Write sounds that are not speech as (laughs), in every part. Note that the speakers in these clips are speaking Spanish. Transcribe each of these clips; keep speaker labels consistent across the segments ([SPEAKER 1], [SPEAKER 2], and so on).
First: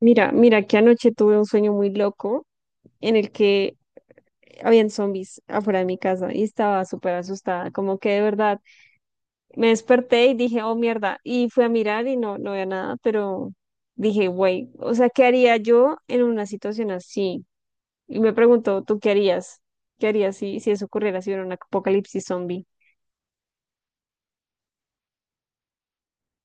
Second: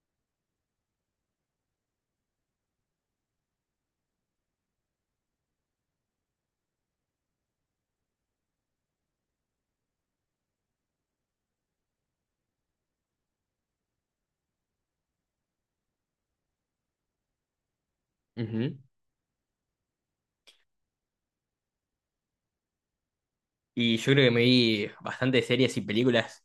[SPEAKER 1] Mira que anoche tuve un sueño muy loco en el que habían zombies afuera de mi casa y estaba súper asustada, como que de verdad me desperté y dije, oh mierda, y fui a mirar y no había nada, pero dije, güey, o sea, ¿qué haría yo en una situación así? Y me
[SPEAKER 2] Ujú.
[SPEAKER 1] preguntó, ¿tú qué harías? ¿Qué harías si eso ocurriera, si hubiera un apocalipsis zombie?
[SPEAKER 2] Y yo creo que me vi bastantes series y películas.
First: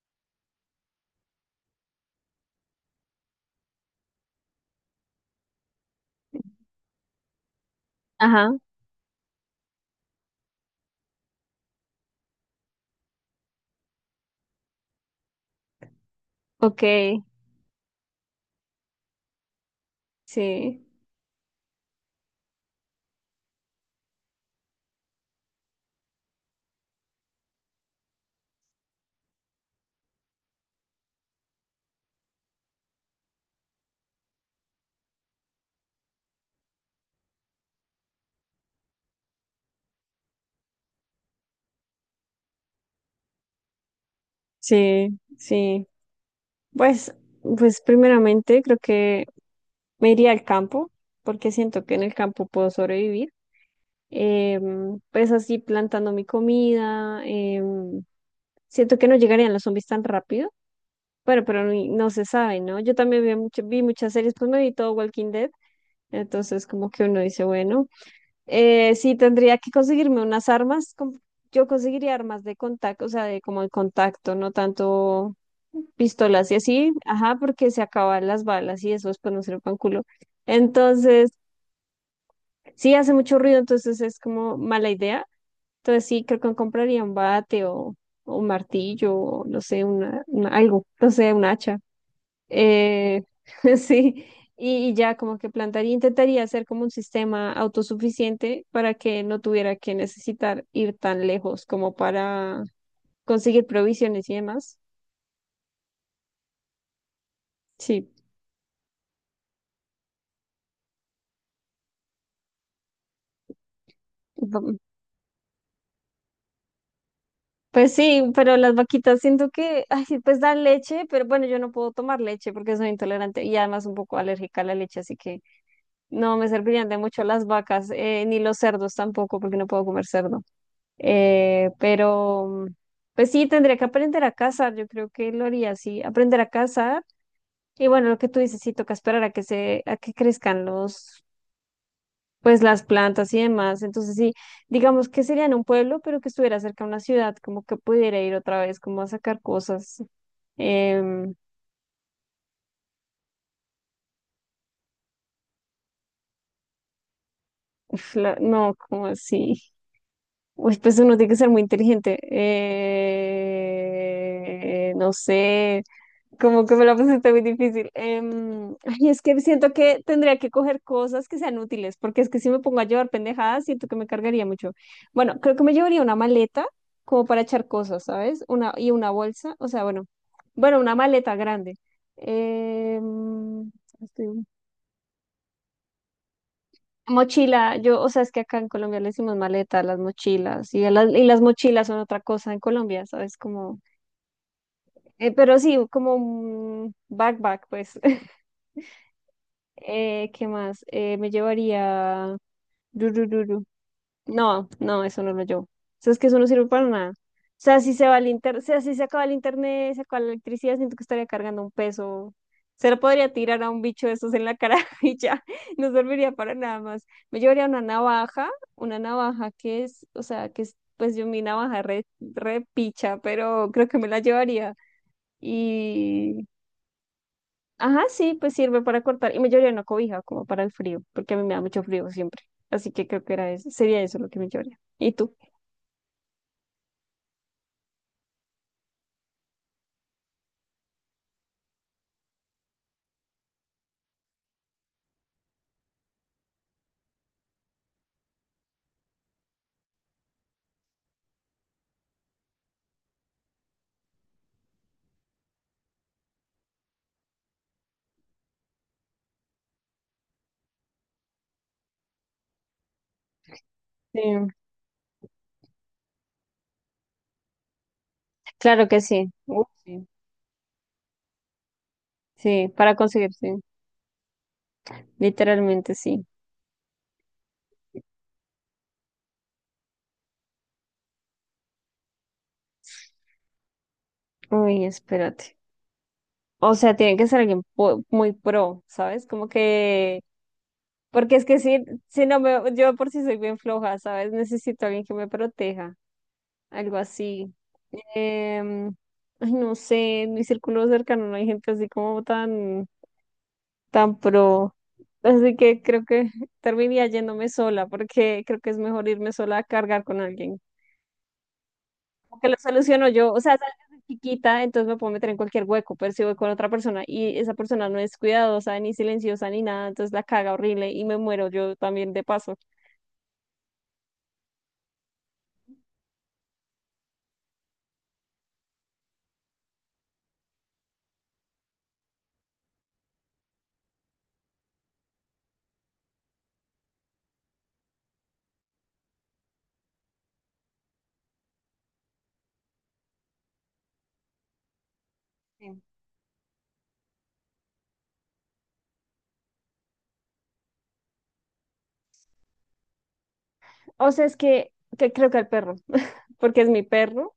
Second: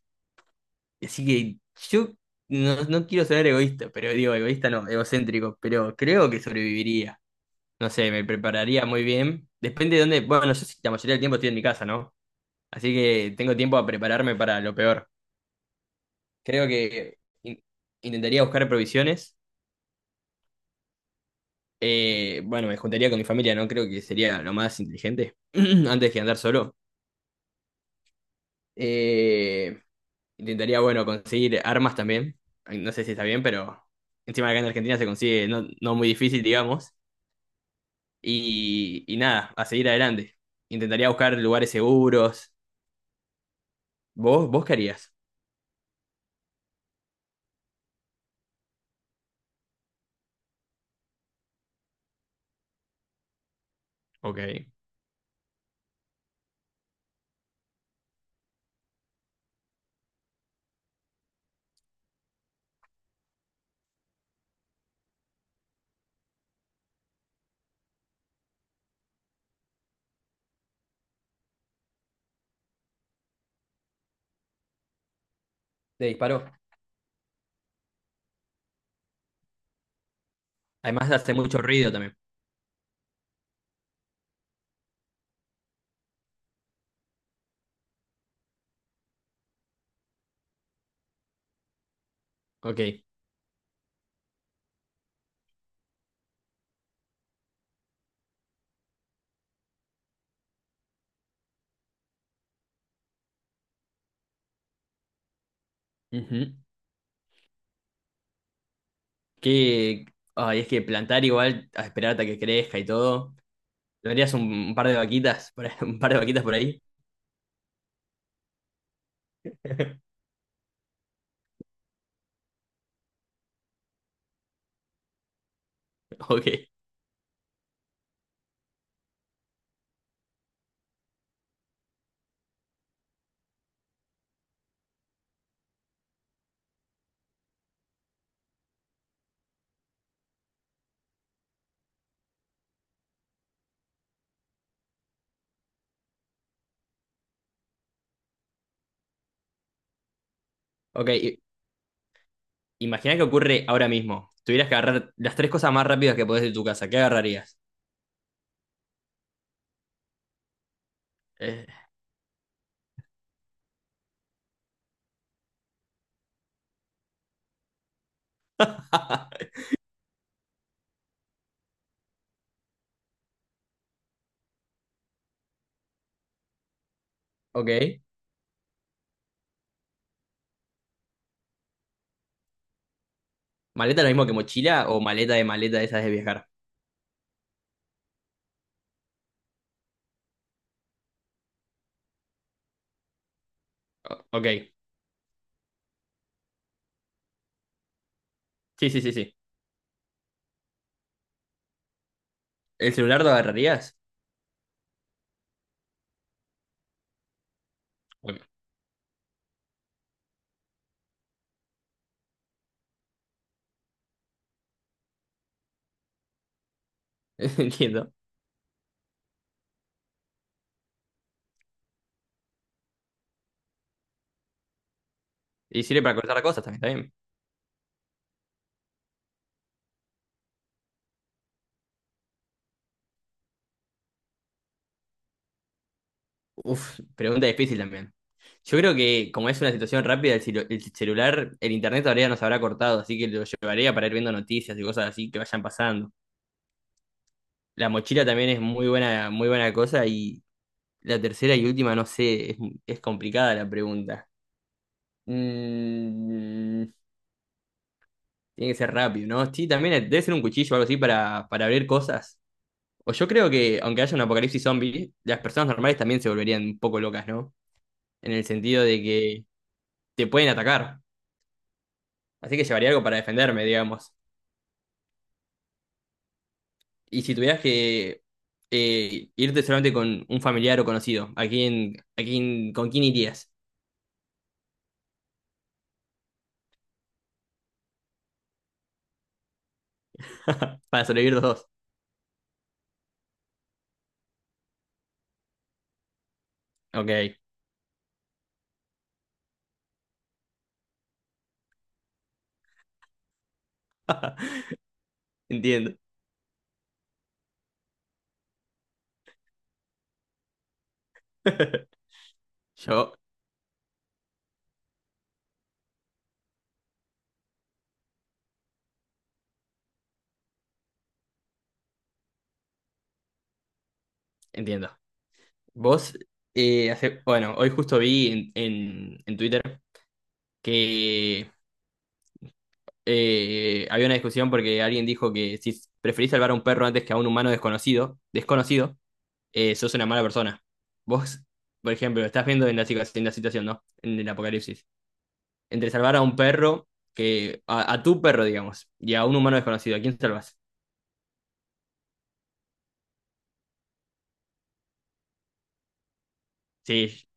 [SPEAKER 2] Así que yo no quiero sonar egoísta, pero digo, egoísta no, egocéntrico, pero creo que sobreviviría. No sé, me
[SPEAKER 1] Ajá,
[SPEAKER 2] prepararía muy bien. Depende de dónde. Bueno, yo sí, la mayoría del tiempo estoy en mi casa, ¿no? Así que tengo tiempo a prepararme para lo peor. Creo que
[SPEAKER 1] ok,
[SPEAKER 2] in- intentaría buscar provisiones.
[SPEAKER 1] sí,
[SPEAKER 2] Bueno, me juntaría con mi familia, ¿no? Creo que sería lo más inteligente (clears throat) antes que andar solo. Eh, Intentaría, bueno, conseguir armas también. No sé si está bien, pero encima acá en Argentina se consigue no muy difícil, digamos. Y nada, a seguir adelante. Intentaría buscar lugares seguros. ¿Vos qué harías?
[SPEAKER 1] sí, sí. Pues, pues primeramente creo que me iría al campo porque siento que en el campo puedo sobrevivir.
[SPEAKER 2] Ok. Te
[SPEAKER 1] Pues así plantando mi comida. Siento que no llegarían los zombies tan rápido. Bueno, pero no, se sabe, ¿no? Yo también vi, vi muchas series, pues me vi todo Walking Dead. Entonces como que uno dice, bueno, sí tendría que conseguirme unas armas. Yo conseguiría armas de contacto, o sea, de como el contacto, no tanto
[SPEAKER 2] disparo.
[SPEAKER 1] pistolas y así. Ajá, porque se acaban las balas y eso después no sirve para un culo.
[SPEAKER 2] Además
[SPEAKER 1] Entonces...
[SPEAKER 2] hace mucho ruido también.
[SPEAKER 1] Sí, hace mucho ruido, entonces es como mala idea. Entonces sí, creo que compraría un bate o un martillo, o no sé, algo, no sé, un hacha.
[SPEAKER 2] Ok.
[SPEAKER 1] Eh, (laughs) sí, y ya como que plantaría, intentaría hacer como un sistema autosuficiente para que no tuviera que necesitar ir tan lejos como para conseguir provisiones y demás.
[SPEAKER 2] Ujú.
[SPEAKER 1] Sí,
[SPEAKER 2] Que, ay, es que plantar igual, a esperar hasta que crezca y todo. ¿Tendrías un
[SPEAKER 1] no.
[SPEAKER 2] par de vaquitas por ahí? (laughs) ¿Un par de vaquitas por ahí?
[SPEAKER 1] Pues sí, pero las vaquitas siento que, ay,
[SPEAKER 2] (laughs)
[SPEAKER 1] sí, pues dan leche, pero bueno, yo no puedo tomar leche porque soy intolerante y además un poco alérgica a la leche, así que no me
[SPEAKER 2] Ok.
[SPEAKER 1] servirían de mucho las vacas, ni los cerdos tampoco, porque no puedo comer cerdo. Eh, pero, pues sí, tendría que aprender a cazar, yo creo que lo haría así, aprender a cazar. Y bueno, lo que tú dices, sí, toca esperar a que se, a que crezcan los, pues las plantas y demás. Entonces sí, digamos que sería en un pueblo, pero que estuviera cerca de una ciudad, como que pudiera ir otra vez, como a sacar cosas.
[SPEAKER 2] Ok.
[SPEAKER 1] Em,
[SPEAKER 2] Imagina que ocurre ahora mismo. Tuvieras que agarrar las tres cosas más rápidas que podés de tu casa. ¿Qué agarrarías?
[SPEAKER 1] Uf, no, como así. Uy, pues uno tiene que ser muy
[SPEAKER 2] Eh,
[SPEAKER 1] inteligente. No sé. Como que me la pusiste muy difícil. (laughs) Ay, es que
[SPEAKER 2] (laughs)
[SPEAKER 1] siento que tendría que coger cosas que sean útiles, porque es que si me pongo a llevar pendejadas, siento que me cargaría mucho. Bueno, creo que me llevaría una maleta como para echar
[SPEAKER 2] ok.
[SPEAKER 1] cosas, ¿sabes? Una, y una bolsa, o sea, bueno, bueno, una maleta grande. Em,
[SPEAKER 2] ¿Maleta lo mismo que
[SPEAKER 1] estoy-
[SPEAKER 2] mochila o maleta, de maleta de esas de viajar?
[SPEAKER 1] Mochila, yo, o sea, es que acá en Colombia le decimos maleta a las mochilas, y, a las, y las mochilas son otra cosa en Colombia, ¿sabes? Como,
[SPEAKER 2] Ok.
[SPEAKER 1] pero sí, como un backpack, pues.
[SPEAKER 2] Sí, sí, sí, sí.
[SPEAKER 1] ¿Qué más? Me llevaría...
[SPEAKER 2] ¿El celular lo
[SPEAKER 1] Rurururu.
[SPEAKER 2] agarrarías?
[SPEAKER 1] No, eso no lo llevo. Eso es que eso no sirve para nada. O sea, si se va el
[SPEAKER 2] Bueno,
[SPEAKER 1] inter... o sea, si se acaba el internet, se acaba la electricidad, siento que estaría cargando un peso. Se lo podría tirar a un bicho de esos en la cara (laughs) y ya, no serviría para nada más. Me
[SPEAKER 2] (laughs)
[SPEAKER 1] llevaría
[SPEAKER 2] entiendo.
[SPEAKER 1] una navaja que es, o sea, que es, pues yo mi navaja re picha, pero creo que me la llevaría.
[SPEAKER 2] Y sirve para cortar cosas también, está bien.
[SPEAKER 1] Ajá, sí, pues sirve para cortar. Y me llevaría una cobija como para el frío, porque a mí me da mucho frío siempre. Así que creo que era eso, sería eso lo que me llevaría. ¿Y tú?
[SPEAKER 2] Uf, pregunta difícil también. Yo creo que como es una situación rápida, el celular, el internet todavía nos habrá cortado, así que lo llevaría para ir viendo noticias y cosas así que vayan pasando. La mochila también es muy buena cosa. Y la tercera y última, no sé, es complicada la pregunta. Mm, tiene que ser rápido, ¿no? Sí, también debe ser un cuchillo o algo así para abrir cosas. O yo creo que, aunque haya
[SPEAKER 1] Sí,
[SPEAKER 2] un apocalipsis zombie, las personas normales también se volverían un poco locas, ¿no? En el sentido
[SPEAKER 1] claro que
[SPEAKER 2] de
[SPEAKER 1] sí.
[SPEAKER 2] que
[SPEAKER 1] Uf, sí.
[SPEAKER 2] te pueden atacar. Así que
[SPEAKER 1] Sí,
[SPEAKER 2] llevaría
[SPEAKER 1] para
[SPEAKER 2] algo para
[SPEAKER 1] conseguir, sí.
[SPEAKER 2] defenderme, digamos.
[SPEAKER 1] Literalmente sí.
[SPEAKER 2] Y si tuvieras que irte solamente con un familiar o conocido, a quién, con quién irías?
[SPEAKER 1] Uy, espérate. O sea, tiene que ser alguien muy pro, ¿sabes? Como que,
[SPEAKER 2] (laughs) Para sobrevivir
[SPEAKER 1] porque
[SPEAKER 2] los
[SPEAKER 1] es que
[SPEAKER 2] dos.
[SPEAKER 1] si no me, yo por si soy bien floja, ¿sabes? Necesito a alguien que me proteja, algo
[SPEAKER 2] Ok,
[SPEAKER 1] así. Em, Ay, no sé, en mi círculo cercano no hay gente así como tan tan pro. Así que
[SPEAKER 2] entiendo.
[SPEAKER 1] creo que terminaría yéndome sola, porque creo que es mejor irme sola a cargar con alguien.
[SPEAKER 2] (laughs)
[SPEAKER 1] Porque lo soluciono
[SPEAKER 2] Yo.
[SPEAKER 1] yo, o sea, sabes, desde chiquita, entonces me puedo meter en cualquier hueco, pero si voy con otra persona y esa persona no es cuidadosa, ni silenciosa, ni nada, entonces la caga horrible y me muero yo también de paso.
[SPEAKER 2] Entiendo. Vos, hace, bueno, hoy justo vi en Twitter que había una discusión porque alguien dijo que si preferís salvar a un perro antes que a un humano desconocido, sos una mala persona. Vos, por ejemplo, estás viendo en la, en la situación, ¿no? En el apocalipsis.
[SPEAKER 1] Sí.
[SPEAKER 2] Entre salvar a un perro, que a tu perro, digamos, y a un humano desconocido, ¿a quién salvas?
[SPEAKER 1] O sea, es que creo que al perro, (laughs) porque es mi
[SPEAKER 2] Sí,
[SPEAKER 1] perro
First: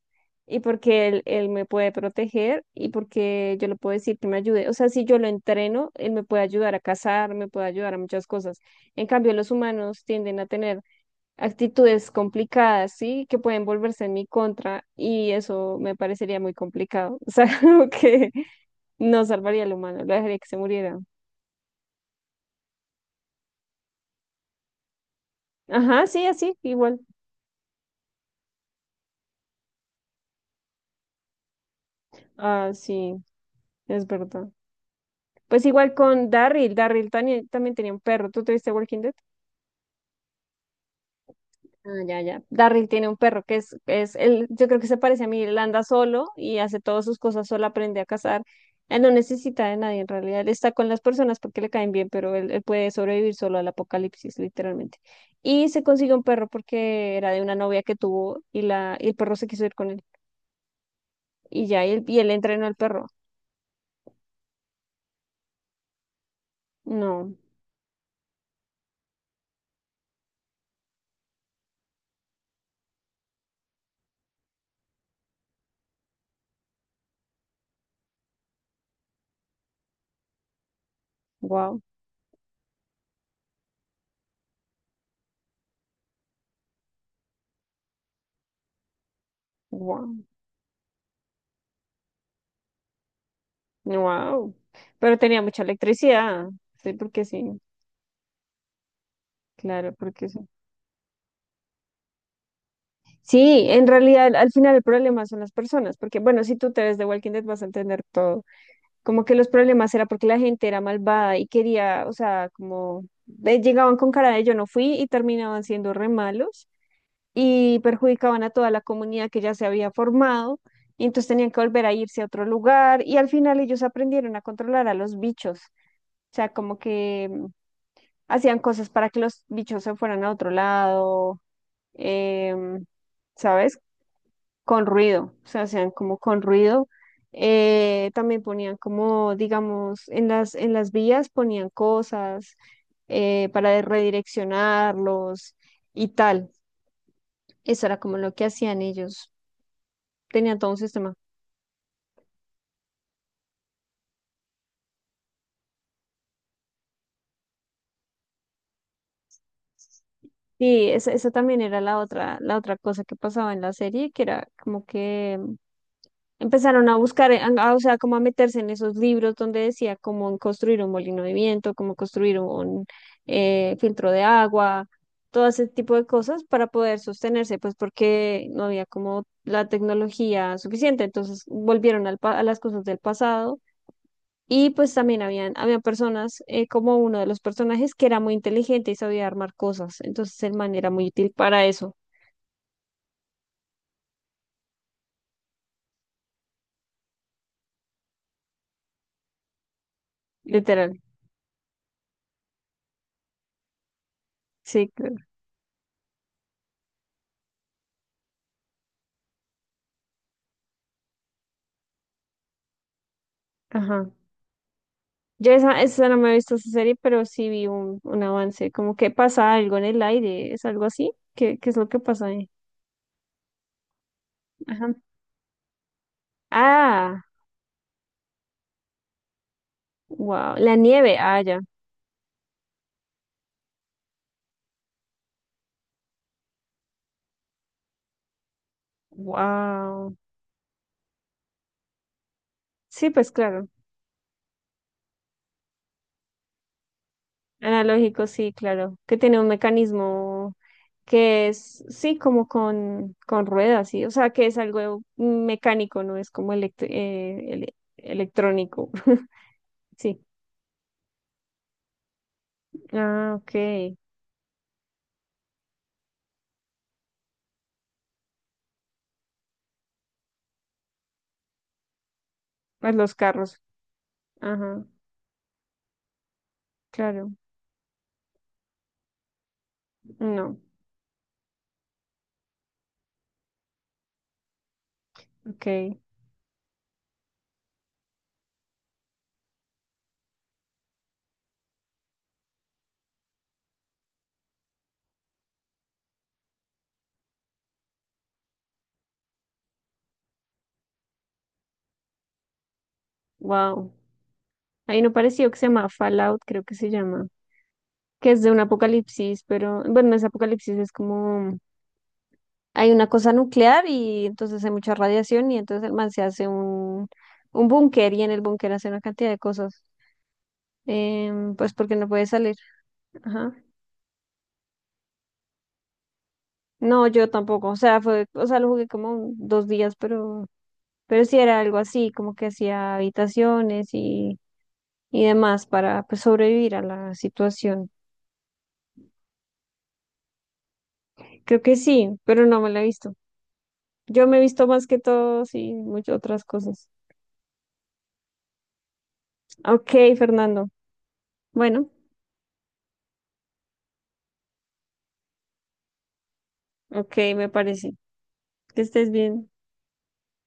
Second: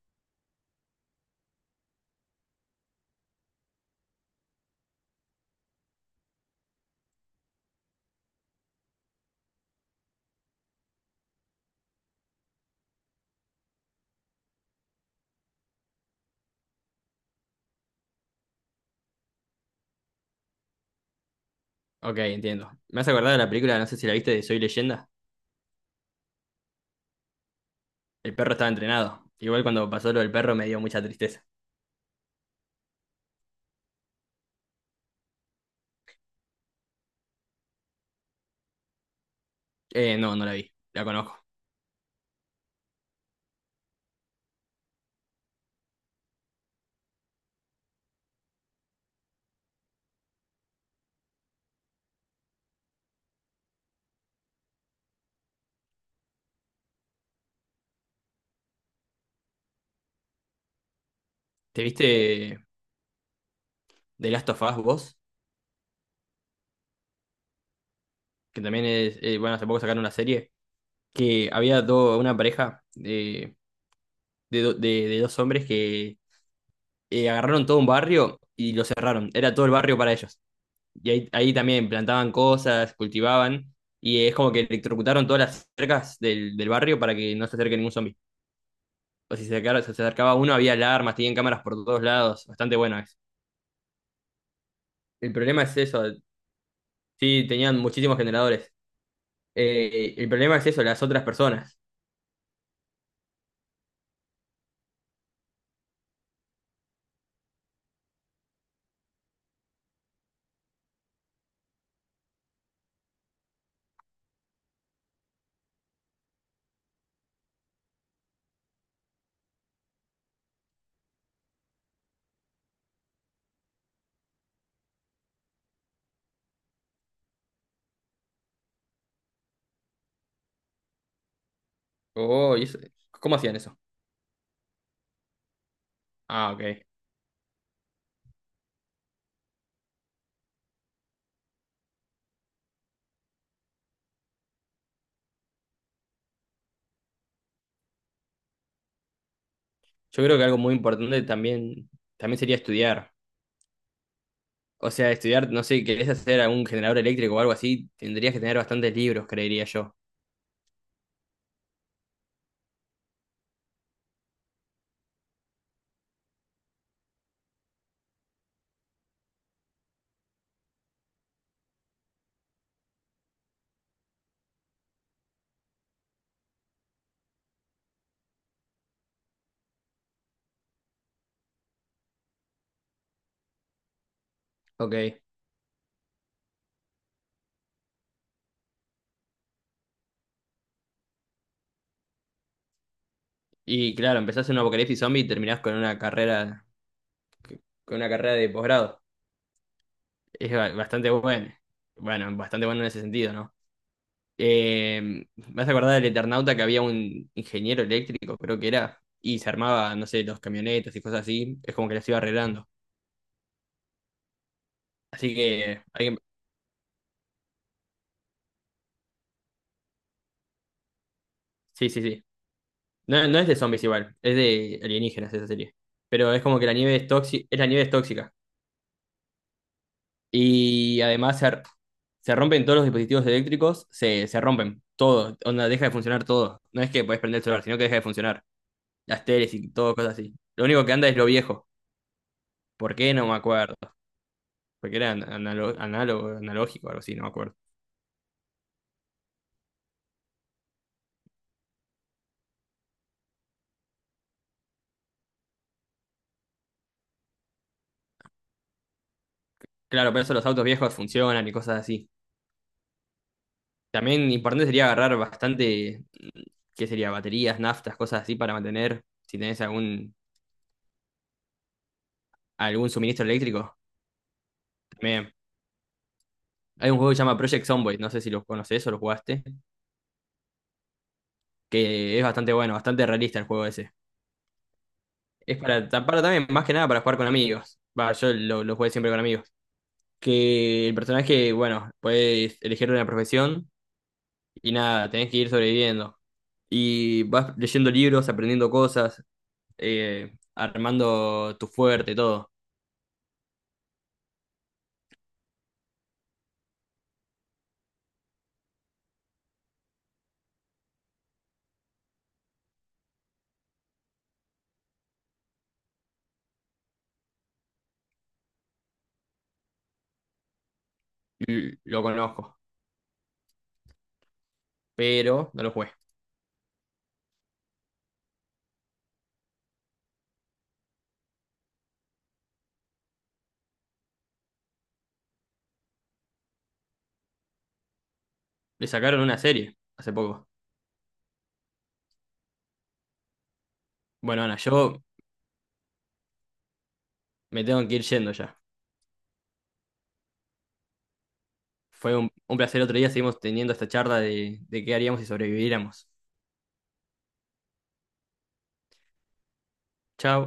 [SPEAKER 1] y porque él me puede proteger y porque yo le puedo decir que me ayude. O sea, si yo lo entreno, él me puede ayudar a cazar, me puede ayudar a muchas cosas. En cambio, los humanos tienden a tener actitudes complicadas, ¿sí? Que pueden volverse en mi contra y eso me parecería muy complicado. (laughs) O sea, como que no salvaría al humano, lo dejaría que se muriera.
[SPEAKER 2] ok, entiendo. Me has acordado de la película, no sé si la viste, de Soy Leyenda.
[SPEAKER 1] Ajá, sí, así, igual.
[SPEAKER 2] El perro estaba entrenado. Igual cuando pasó lo del perro me dio mucha tristeza.
[SPEAKER 1] Ah, sí, es verdad. Pues igual con Darryl, Darryl también, también tenía un perro. ¿Tú tuviste Walking Dead?
[SPEAKER 2] No la vi. La conozco.
[SPEAKER 1] Ah, ya, ya. Darryl tiene un perro que es él, yo creo que se parece a mí, él anda solo y hace todas sus cosas solo, aprende a cazar. Él no necesita de nadie en realidad, él está con las personas porque le caen bien, pero él puede sobrevivir solo al apocalipsis, literalmente. Y se consiguió un perro porque era de una novia que tuvo y, la, y el perro se quiso ir con él. Y
[SPEAKER 2] ¿Te
[SPEAKER 1] ya, y él
[SPEAKER 2] viste
[SPEAKER 1] entrenó al perro.
[SPEAKER 2] The Last of Us vos?
[SPEAKER 1] No,
[SPEAKER 2] Que también es. Bueno, hace poco sacaron una serie. Que había una pareja de, de dos hombres que agarraron todo un barrio y lo cerraron. Era todo el barrio para ellos. Y ahí
[SPEAKER 1] wow,
[SPEAKER 2] también plantaban cosas, cultivaban. Y es como que electrocutaron todas las cercas del barrio para que no se acerque ningún zombie. O si se acercaba, se
[SPEAKER 1] wow.
[SPEAKER 2] acercaba uno, había alarmas, tenían cámaras por todos lados. Bastante bueno.
[SPEAKER 1] Wow, pero
[SPEAKER 2] El
[SPEAKER 1] tenía mucha
[SPEAKER 2] problema es eso.
[SPEAKER 1] electricidad. Sí, porque
[SPEAKER 2] Sí,
[SPEAKER 1] sí,
[SPEAKER 2] tenían muchísimos generadores.
[SPEAKER 1] claro,
[SPEAKER 2] El
[SPEAKER 1] porque sí.
[SPEAKER 2] problema es eso, las otras personas.
[SPEAKER 1] Sí, en realidad al final el problema son las personas, porque bueno, si tú te ves de Walking Dead vas a entender todo. Como que los problemas era porque la gente era malvada y quería, o sea, como llegaban con cara de yo no fui y terminaban siendo re malos y perjudicaban a toda la comunidad que ya se había formado. Y entonces tenían que volver a irse a otro lugar y al final ellos aprendieron a controlar a los bichos. O sea, como que hacían cosas para que los bichos se fueran a otro lado,
[SPEAKER 2] Oh, ¿y eso?
[SPEAKER 1] em,
[SPEAKER 2] ¿Cómo hacían eso?
[SPEAKER 1] ¿sabes? Con ruido, o sea, hacían como con
[SPEAKER 2] Ah, ok.
[SPEAKER 1] ruido. También ponían como, digamos, en las vías ponían cosas redireccionarlos y tal. Eso era como lo que hacían ellos.
[SPEAKER 2] Yo creo que
[SPEAKER 1] Tenían
[SPEAKER 2] algo
[SPEAKER 1] todo
[SPEAKER 2] muy
[SPEAKER 1] un sistema.
[SPEAKER 2] importante también, también sería estudiar. O sea, estudiar, no sé, querés hacer algún generador eléctrico o algo así, tendrías que tener bastantes libros, creería yo.
[SPEAKER 1] Sí, esa también era la otra cosa que pasaba en la serie, que era como que empezaron a buscar, o sea, como a meterse en esos libros donde decía cómo construir un molino de viento, cómo construir un filtro de agua, todo ese tipo de cosas para poder sostenerse, pues porque no había como la tecnología suficiente. Entonces volvieron al a las cosas del pasado y pues también
[SPEAKER 2] Ok.
[SPEAKER 1] habían, había personas como uno de los personajes que era muy inteligente y sabía armar cosas. Entonces el man era muy útil para eso,
[SPEAKER 2] Y claro, empezás en un apocalipsis zombie y terminás con una carrera de posgrado. Es
[SPEAKER 1] literal.
[SPEAKER 2] bastante bueno. Bueno, bastante bueno en ese sentido, ¿no?
[SPEAKER 1] Sí,
[SPEAKER 2] Eh,
[SPEAKER 1] claro.
[SPEAKER 2] ¿Me vas a acordar del Eternauta que había un ingeniero eléctrico, creo que era, y se armaba, no sé, los camionetas y cosas así? Es como que las iba arreglando.
[SPEAKER 1] Ajá.
[SPEAKER 2] Así
[SPEAKER 1] Yo esa,
[SPEAKER 2] que,
[SPEAKER 1] esa no
[SPEAKER 2] alguien…
[SPEAKER 1] me he visto esa serie, pero sí vi un avance, como que pasa algo en el aire, ¿es algo así? ¿Qué, qué es lo
[SPEAKER 2] Sí,
[SPEAKER 1] que
[SPEAKER 2] sí, sí.
[SPEAKER 1] pasa ahí?
[SPEAKER 2] No, no es de zombies igual, es de
[SPEAKER 1] Ajá.
[SPEAKER 2] alienígenas esa serie. Pero es como que la nieve es
[SPEAKER 1] Ah,
[SPEAKER 2] tóxica, es la nieve es tóxica.
[SPEAKER 1] wow, la
[SPEAKER 2] Y
[SPEAKER 1] nieve,
[SPEAKER 2] además
[SPEAKER 1] ah,
[SPEAKER 2] se,
[SPEAKER 1] ya,
[SPEAKER 2] se rompen todos los dispositivos eléctricos, se rompen, todo, onda, deja de funcionar todo. No es que podés prender el celular, sino que deja de funcionar. Las teles y todo,
[SPEAKER 1] wow.
[SPEAKER 2] cosas así. Lo único que anda es lo viejo. ¿Por
[SPEAKER 1] Sí,
[SPEAKER 2] qué? No
[SPEAKER 1] pues
[SPEAKER 2] me
[SPEAKER 1] claro,
[SPEAKER 2] acuerdo. Porque era análogo, analógico, algo así, no me acuerdo.
[SPEAKER 1] analógico, sí, claro, que tiene un mecanismo que es, sí, como con ruedas, sí, o sea, que es algo mecánico, no es como electrónico, (laughs)
[SPEAKER 2] Claro,
[SPEAKER 1] sí.
[SPEAKER 2] pero eso los autos viejos funcionan y cosas así.
[SPEAKER 1] Ah, ok,
[SPEAKER 2] También importante sería agarrar bastante, ¿qué sería? Baterías, naftas, cosas así para mantener, si tenés algún, algún
[SPEAKER 1] pues los
[SPEAKER 2] suministro
[SPEAKER 1] carros,
[SPEAKER 2] eléctrico.
[SPEAKER 1] ajá,
[SPEAKER 2] También. Hay un juego que se
[SPEAKER 1] claro,
[SPEAKER 2] llama Project Zomboid, no sé si lo conoces o lo jugaste,
[SPEAKER 1] no.
[SPEAKER 2] que es bastante bueno, bastante realista el juego ese. Es
[SPEAKER 1] Ok,
[SPEAKER 2] para también, más que nada, para jugar con amigos. Va, lo jugué siempre con amigos. Que el personaje, bueno, puedes elegir una profesión y nada, tenés que ir sobreviviendo. Y vas leyendo libros, aprendiendo cosas, armando tu fuerte, todo.
[SPEAKER 1] wow. Hay uno parecido que se llama Fallout, creo que se llama, que es de un apocalipsis, pero bueno, ese apocalipsis es como hay una cosa nuclear y entonces hay mucha radiación y entonces el man se hace un búnker y en el búnker hace una cantidad de cosas, pues porque
[SPEAKER 2] Lo
[SPEAKER 1] no puede salir.
[SPEAKER 2] conozco,
[SPEAKER 1] Ajá.
[SPEAKER 2] pero no lo jugué.
[SPEAKER 1] No, yo tampoco, o sea, fue, o sea, lo jugué como dos días, pero sí era algo así, como que hacía habitaciones y demás para pues, sobrevivir a la situación.
[SPEAKER 2] Le sacaron una serie hace poco.
[SPEAKER 1] Creo que sí, pero no me la he visto. Yo me he
[SPEAKER 2] Bueno, Ana,
[SPEAKER 1] visto más que
[SPEAKER 2] yo
[SPEAKER 1] todo, sí, muchas otras cosas.
[SPEAKER 2] me tengo que ir yendo ya.
[SPEAKER 1] Ok, Fernando. Bueno,
[SPEAKER 2] Fue un placer. Otro día, seguimos teniendo esta charla de qué haríamos si sobreviviéramos.
[SPEAKER 1] ok, me parece. Que estés bien.
[SPEAKER 2] Chao.